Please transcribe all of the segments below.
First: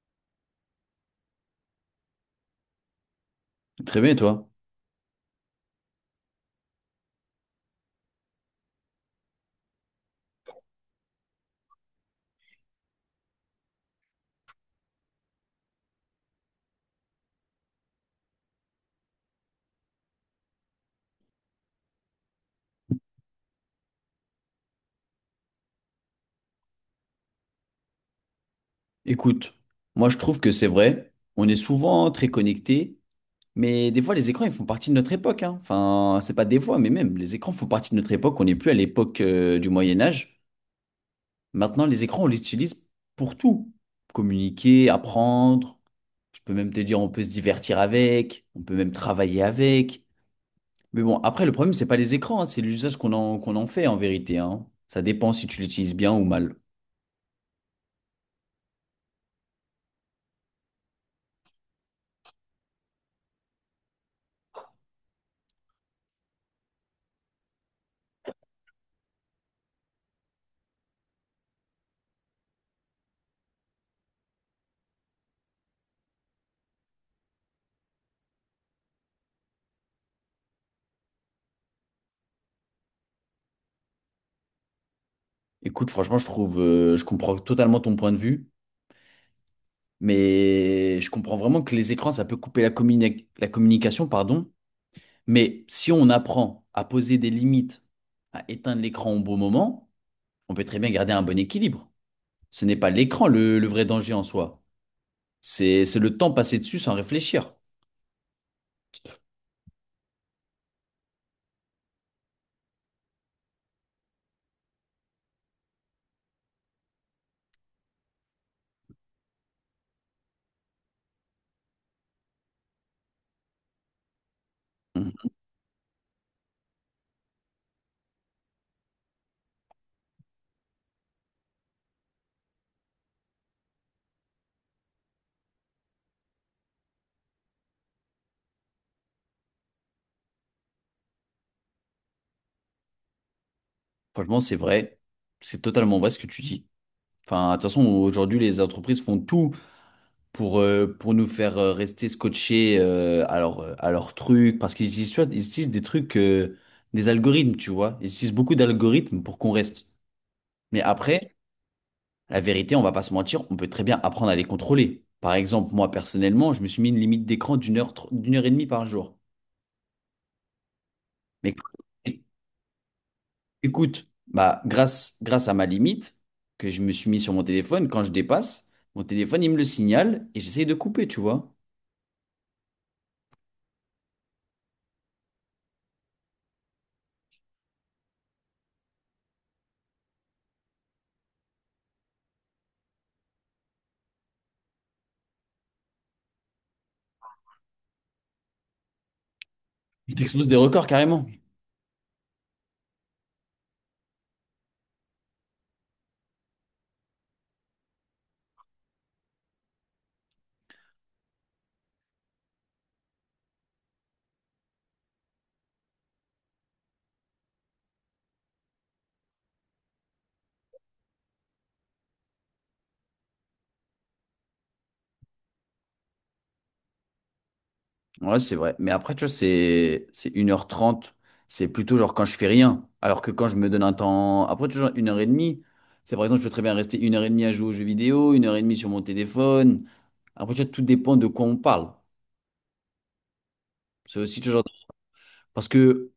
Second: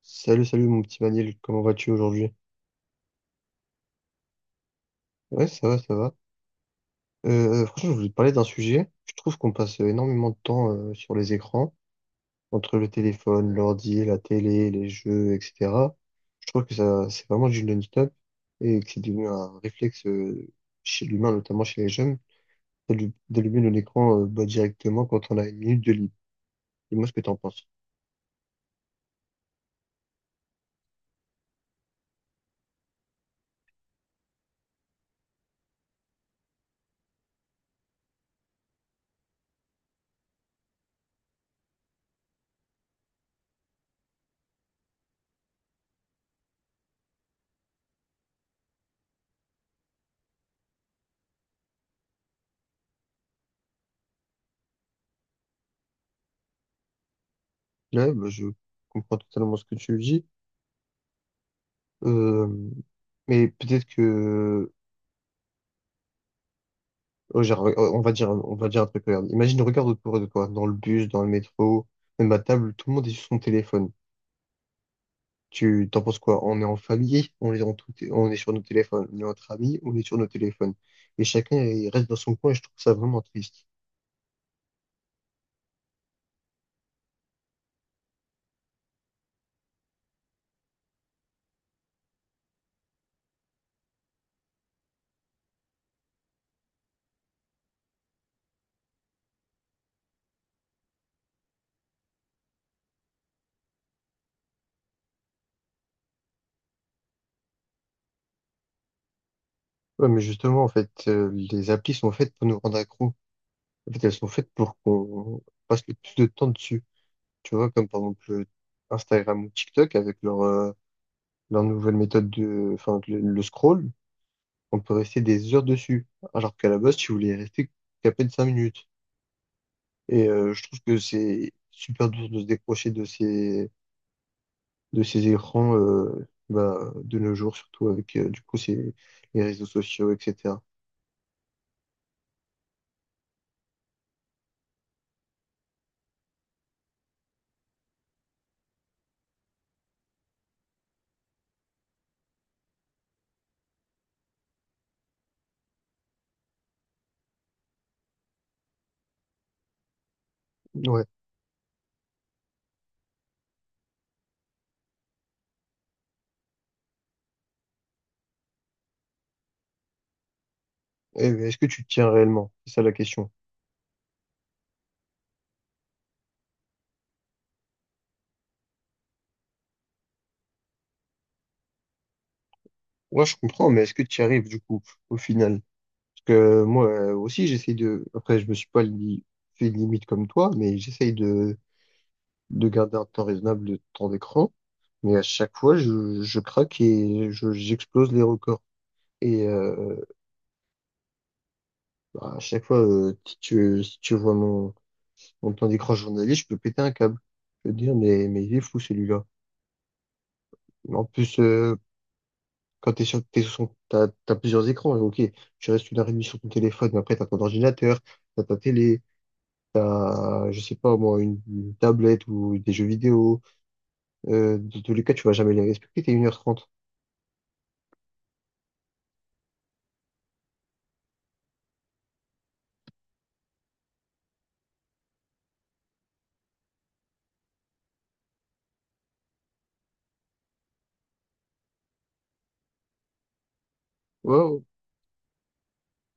Salut, salut mon petit Maniel, comment vas-tu aujourd'hui? Très bien, et toi? Ouais, ça va, ça va. Franchement, je voulais te parler d'un sujet. Je trouve qu'on passe énormément de temps sur les écrans, entre le téléphone, l'ordi, la télé, les jeux, etc. Je trouve que ça, c'est vraiment du non-stop et que c'est devenu un réflexe chez l'humain, notamment chez les jeunes, d'allumer nos écrans bah, directement quand on a une minute de libre. Dis-moi ce que t'en penses. Écoute, moi je trouve que c'est vrai, on est souvent très connectés, mais des fois les écrans ils font partie de notre époque, hein. Enfin, c'est pas des fois, mais même les écrans font partie de notre époque, on n'est plus à l'époque du Moyen Âge. Maintenant, les écrans, on les utilise pour tout. Communiquer, apprendre, je peux même te dire on peut se divertir avec, on peut même travailler avec. Mais bon, après le problème, c'est pas les écrans, hein, c'est l'usage qu'on en fait en vérité, hein. Ça dépend si tu l'utilises bien ou mal. Là, bah, je comprends totalement ce que tu dis. Euh, mais peut-être que. Oh, genre, on va dire un truc, regarde. Imagine, regarde autour de toi, dans le bus, dans le métro, même à table, tout le monde est sur son téléphone. Tu t'en penses quoi? On est en famille, on est en tout, on est sur nos téléphones. On est entre amis, on est sur nos téléphones. Et chacun il reste dans son coin et je trouve ça vraiment triste. Écoute, franchement, je trouve, je comprends totalement ton point de vue. Mais je comprends vraiment que les écrans, ça peut couper la communication, pardon. Mais si on apprend à poser des limites, à éteindre l'écran au bon moment, on peut très bien garder un bon équilibre. Ce n'est pas le vrai danger en soi. C'est le temps passé dessus sans réfléchir. Ouais, mais justement, en fait, les applis sont faites pour nous rendre accros. En fait, elles sont faites pour qu'on passe le plus de temps dessus. Tu vois, comme par exemple Instagram ou TikTok avec leur nouvelle méthode de, enfin, le scroll. On peut rester Mhm. des heures dessus, alors qu'à la base, tu voulais y rester qu'à peine 5 minutes. Et je trouve que c'est super dur de se décrocher de ces écrans bah, de nos jours, surtout avec du coup les réseaux sociaux, etc. Franchement, c'est vrai. C'est totalement vrai ce que tu dis. Enfin, de toute façon, aujourd'hui, les entreprises font tout pour nous faire rester scotchés à à leur truc. Parce qu'ils utilisent, tu vois, ils utilisent des des algorithmes, tu vois. Ils utilisent beaucoup d'algorithmes pour qu'on reste. Mais Ouais. après, la vérité, on va pas se mentir, on peut très bien apprendre à les contrôler. Par exemple, moi, personnellement, je me suis mis une limite d'écran d'une heure, d'une heure et demie par jour. Et Mais est-ce que tu tiens réellement? C'est ça la question. écoute, bah, grâce à ma limite que je me suis mis sur mon téléphone, quand je dépasse, mon téléphone, il me le signale et j'essaye de couper, tu vois. Ouais, je comprends, mais est-ce que tu y arrives du coup au final? Parce que moi aussi, j'essaye de. Après, je me suis pas li- fait de limite comme toi, mais j'essaye de garder un temps raisonnable de temps d'écran. Mais à chaque fois, je craque et j'explose les records. Et Il t'expose des records carrément. bah, à chaque fois, si tu vois mon temps d'écran journalier, je peux péter un câble. Je peux te dire, mais il est fou celui-là. En plus, quand t'as plusieurs écrans, ok, tu restes une heure et demie sur ton téléphone, mais après t'as ton ordinateur, t'as ta télé, t'as, je sais pas moi, une tablette ou des jeux vidéo. De tous les cas, tu vas jamais les respecter, t'es une heure trente. Ouais, c'est vrai. Mais après, tu vois, c'est une heure trente. C'est plutôt genre quand je fais rien. Alors que quand je me donne un temps. Après, tu vois, genre 1h30. C'est par exemple, je peux très bien rester une heure et demie à jouer aux jeux vidéo, une heure et demie sur mon téléphone. Après, tu vois, tout dépend de quoi on parle. C'est Ouais, aussi toujours. ouais, Parce que,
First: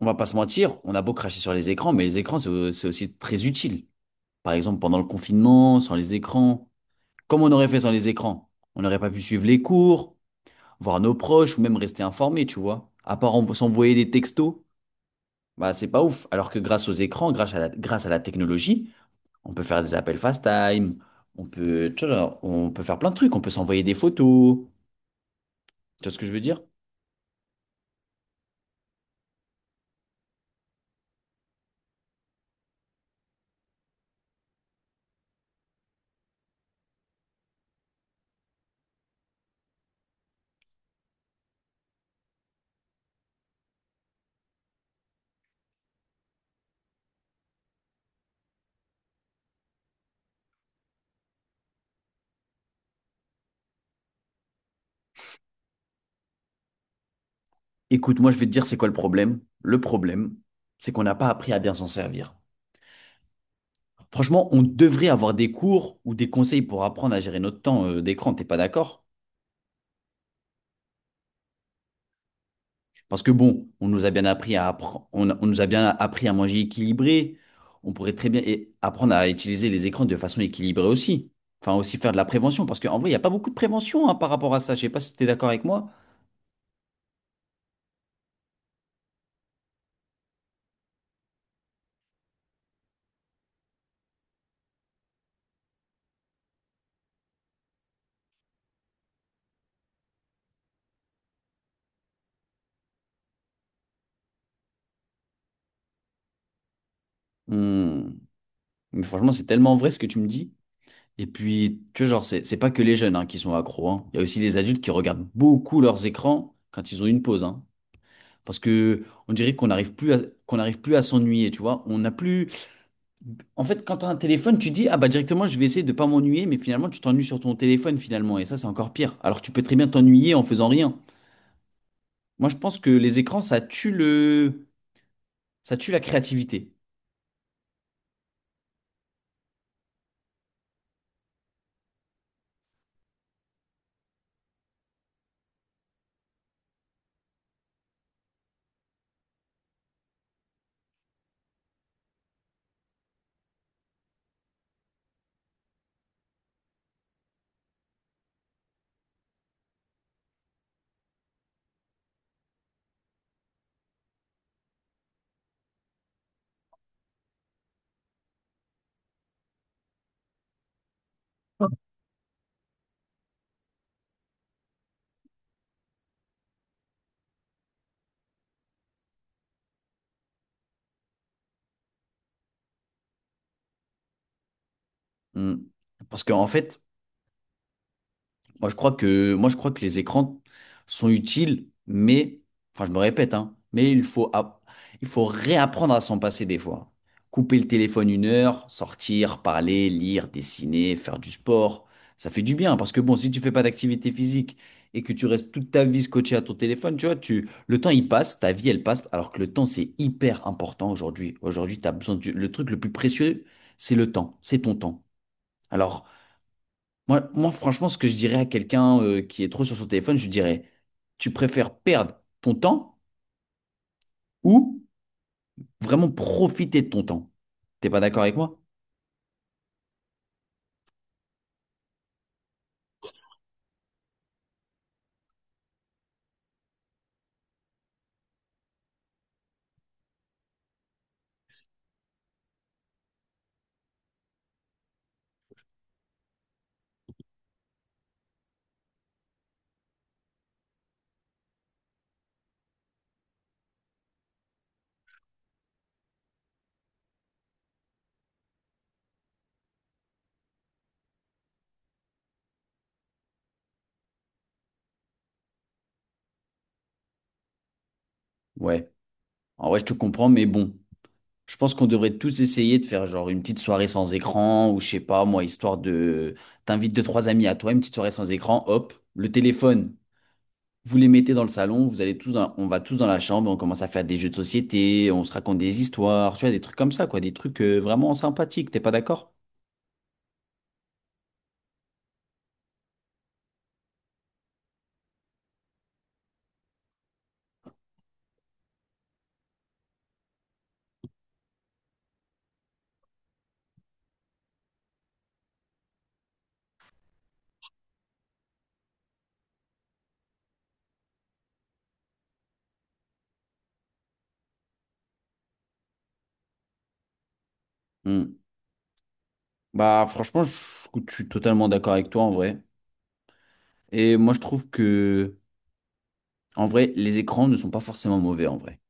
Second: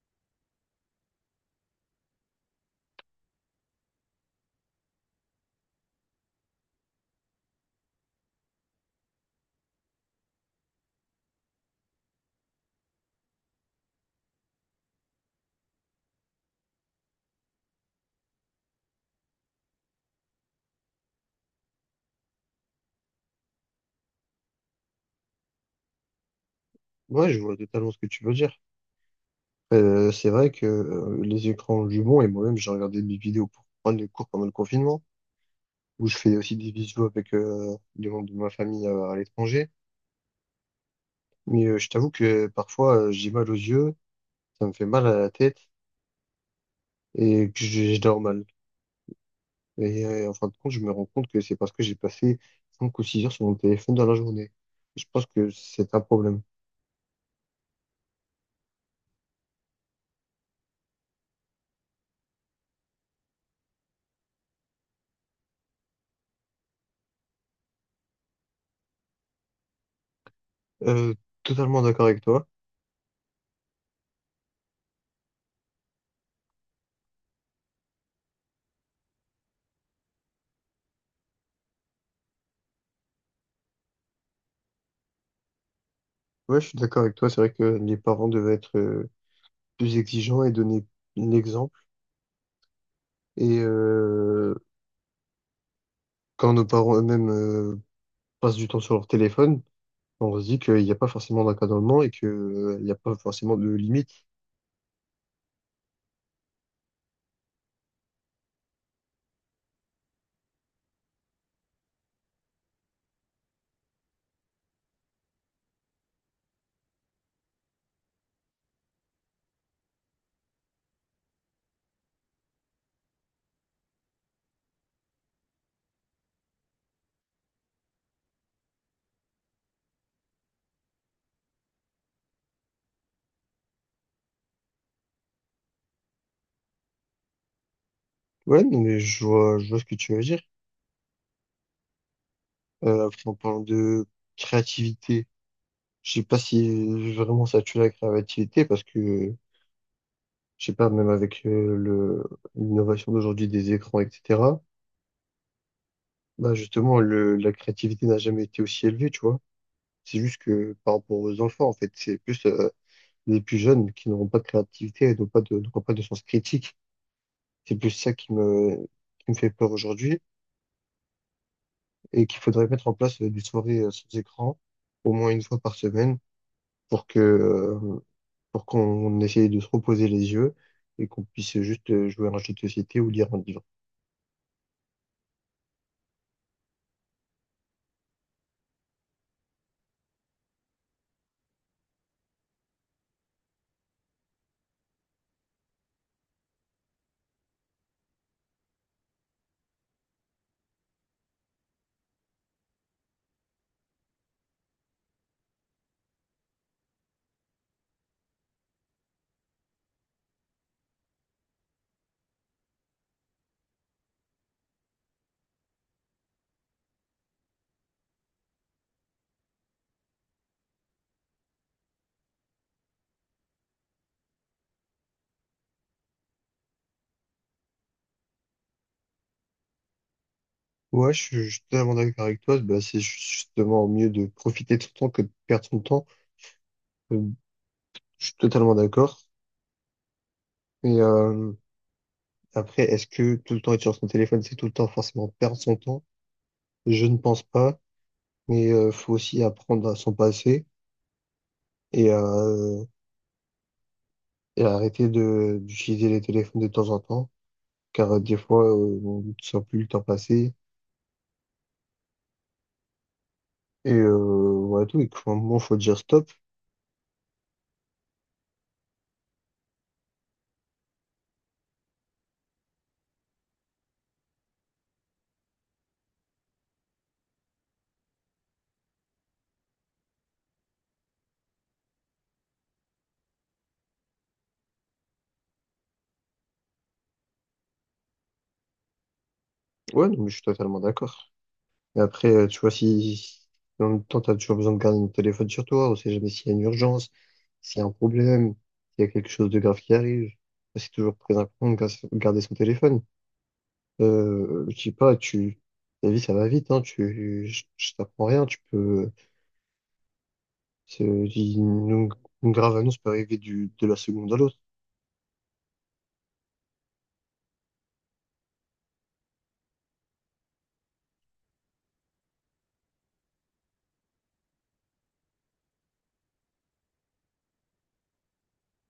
on va pas se mentir, on a beau cracher sur les écrans, mais les écrans, c'est aussi très utile. Par exemple, pendant le confinement, sans les écrans. Comme on aurait fait sans les écrans? On n'aurait pas pu suivre les cours, voir nos proches ou même rester informé, tu vois. À part s'envoyer des textos. Bah, c'est pas ouf. Alors que grâce aux écrans, grâce à la technologie, on peut faire des appels FaceTime, on peut, tu vois, genre, on peut faire plein de trucs, on peut s'envoyer des photos. Tu vois ce que je veux dire? ouais, je vois totalement ce que tu veux dire. C'est vrai que les écrans ont du bon, et moi-même, j'ai regardé des vidéos pour prendre les cours pendant le confinement, où je fais aussi des visios avec des membres de ma famille à l'étranger. Mais je t'avoue que parfois, j'ai mal aux yeux, ça me fait mal à la tête, et que je dors mal. Et en fin de compte, je me rends compte que c'est parce que j'ai passé 5 ou 6 heures sur mon téléphone dans la journée. Je pense que c'est un problème. Écoute, moi, je vais te dire c'est quoi le problème. Le problème, c'est qu'on n'a pas appris à bien s'en servir. Franchement, on devrait avoir des cours ou des conseils pour apprendre à gérer notre temps d'écran. T'es pas d'accord? Euh, Totalement d'accord avec toi. Parce que bon, on nous a bien appris à appre- on, a- on nous a bien appris à manger équilibré. On pourrait très bien apprendre à utiliser les écrans de façon équilibrée aussi. Enfin, aussi faire de la prévention. Parce qu'en vrai, il n'y a pas beaucoup de prévention hein, par rapport à ça. Je sais pas si tu es d'accord avec moi. Ouais, je suis d'accord avec toi. C'est vrai que les parents devaient être plus exigeants et donner l'exemple. Et quand nos parents eux-mêmes passent du temps sur leur téléphone, on se dit qu'il n'y a pas forcément d'encadrement et il n'y a pas forcément de limite. Hmm. Mais franchement, c'est tellement vrai ce que tu me dis. Et puis, tu vois, genre, c'est pas que les jeunes hein, qui sont accros. Hein. Il y a aussi les adultes qui regardent beaucoup leurs écrans quand ils ont une pause. Hein. Parce que on dirait qu'on n'arrive plus à s'ennuyer, tu vois. On n'a plus. En fait, quand tu as un téléphone, tu dis, ah bah directement, je vais essayer de pas m'ennuyer, mais finalement, tu t'ennuies sur ton téléphone finalement, et ça, c'est encore pire. Alors que tu peux très bien t'ennuyer en faisant rien. Moi, je pense que les écrans, ça tue la créativité. Ouais, non, mais je vois ce que tu veux dire. Après, en parlant de créativité. Je sais pas si vraiment ça tue la créativité parce que, je sais pas, même avec l'innovation d'aujourd'hui des écrans, etc., bah justement, la créativité n'a jamais été aussi élevée, tu vois. C'est juste que par rapport aux enfants, en fait, c'est plus les plus jeunes qui n'auront pas de créativité et n'auront pas de sens critique. C'est plus ça qui me fait peur aujourd'hui et qu'il faudrait mettre en place des soirées sans écran au moins une fois par semaine pour que, euh, pour qu'on essaye de se reposer les yeux et qu'on puisse juste jouer à un jeu de société ou lire un livre. Hmm. Parce qu'en fait, moi, je crois que les écrans sont utiles, mais, enfin, je me répète, hein, mais il faut réapprendre à s'en passer des fois. Couper le téléphone une heure, sortir, parler, lire, dessiner, faire du sport, ça fait du bien. Parce que bon, si tu fais pas d'activité physique et que tu restes toute ta vie scotché à ton téléphone, tu vois, tu, le temps il passe, ta vie elle passe, alors que le temps c'est hyper important aujourd'hui. Aujourd'hui, tu as besoin du, le truc le plus précieux, c'est ton temps. Alors, moi, franchement, ce que je dirais à quelqu'un qui est trop sur son téléphone, je lui dirais, tu préfères perdre ton temps ou vraiment profiter de ton temps? T'es pas d'accord avec moi? Ouais, je suis totalement d'accord avec toi. Bah, c'est justement mieux de profiter de son temps que de perdre son temps. Euh, Je suis totalement d'accord. Et après, est-ce que tout le temps être sur son téléphone, c'est tout le temps forcément perdre son temps? Je ne pense pas. Mais faut aussi apprendre à s'en passer et, euh, et arrêter de d'utiliser les téléphones de temps en temps, car des fois, on ne sent plus le temps passer. Et ouais, tout, et qu'à un moment, faut dire stop. Ouais. En vrai, je te comprends, mais bon, je pense qu'on devrait tous essayer de faire genre une petite soirée sans écran ou je sais pas, moi, T'invites deux, trois amis à toi, une petite soirée sans écran, hop, le téléphone, vous les mettez dans le salon, vous allez tous dans- on va tous dans la chambre, on commence à faire des jeux de société, on se raconte des histoires, tu vois, des trucs comme ça, quoi, des trucs vraiment sympathiques, t'es pas d'accord? Ouais, non, mais je suis totalement d'accord. Et après, tu vois, si en même temps, t'as toujours besoin de garder le téléphone sur toi, on sait jamais s'il y a une urgence, s'il y a un problème, s'il y a quelque chose de grave qui arrive. Bah, c'est toujours très important de garder son téléphone. Je dis pas, la vie, ça va vite, hein, je t'apprends rien, tu peux, euh, c'est- une, une grave annonce peut arriver de la seconde à l'autre. Hmm. Bah je suis totalement d'accord avec toi en vrai. Et moi je trouve que en vrai, les écrans ne sont pas forcément mauvais en vrai.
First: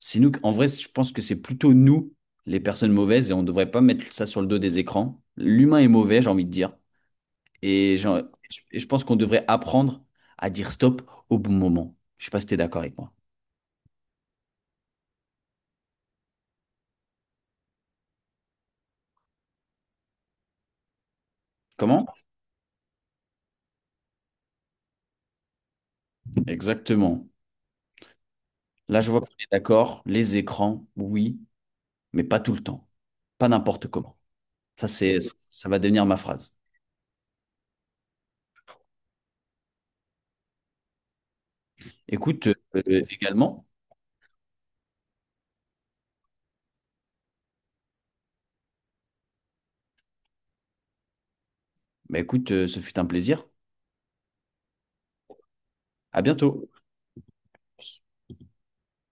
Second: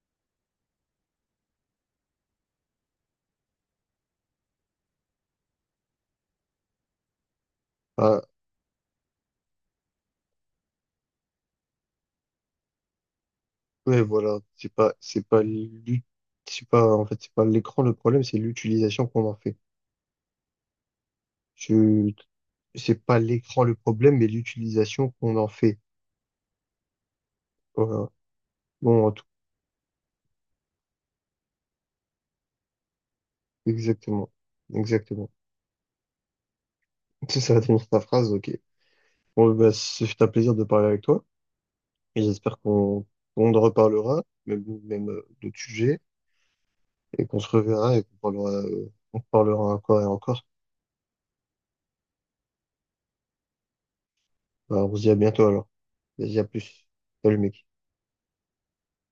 Je pense que c'est plutôt nous, les personnes mauvaises, et on ne devrait pas mettre ça sur le dos des écrans. L'humain est mauvais, j'ai envie de dire. Et, genre- Bah, et je pense qu'on devrait apprendre à dire stop au bon moment. Je sais pas si t'es d'accord avec moi. ouais, voilà, c'est pas l'ut- c'est pas, en fait, c'est pas l'écran le problème, c'est l'utilisation qu'on en fait. Comment? Je, c'est pas l'écran le problème, mais l'utilisation qu'on en fait. Exactement. Voilà. Là, Bon, je vois qu'on est d'accord. Les écrans, oui, mais pas tout le temps. Pas n'importe comment. exactement. Ça, c'est, Exactement. Ça va devenir ma phrase. C'est ça, c'est ta phrase, ok. Bon, bah, ce fut un plaisir de parler avec toi, et Écoute, j'espère qu'on, qu'on en également, reparlera, même d'autres sujets, et qu'on se reverra et qu'on parlera, on parlera encore et encore. bah écoute, ce fut un plaisir. Bah, on se dit à bientôt alors. À Vas-y, à bientôt. plus. Salut, mec.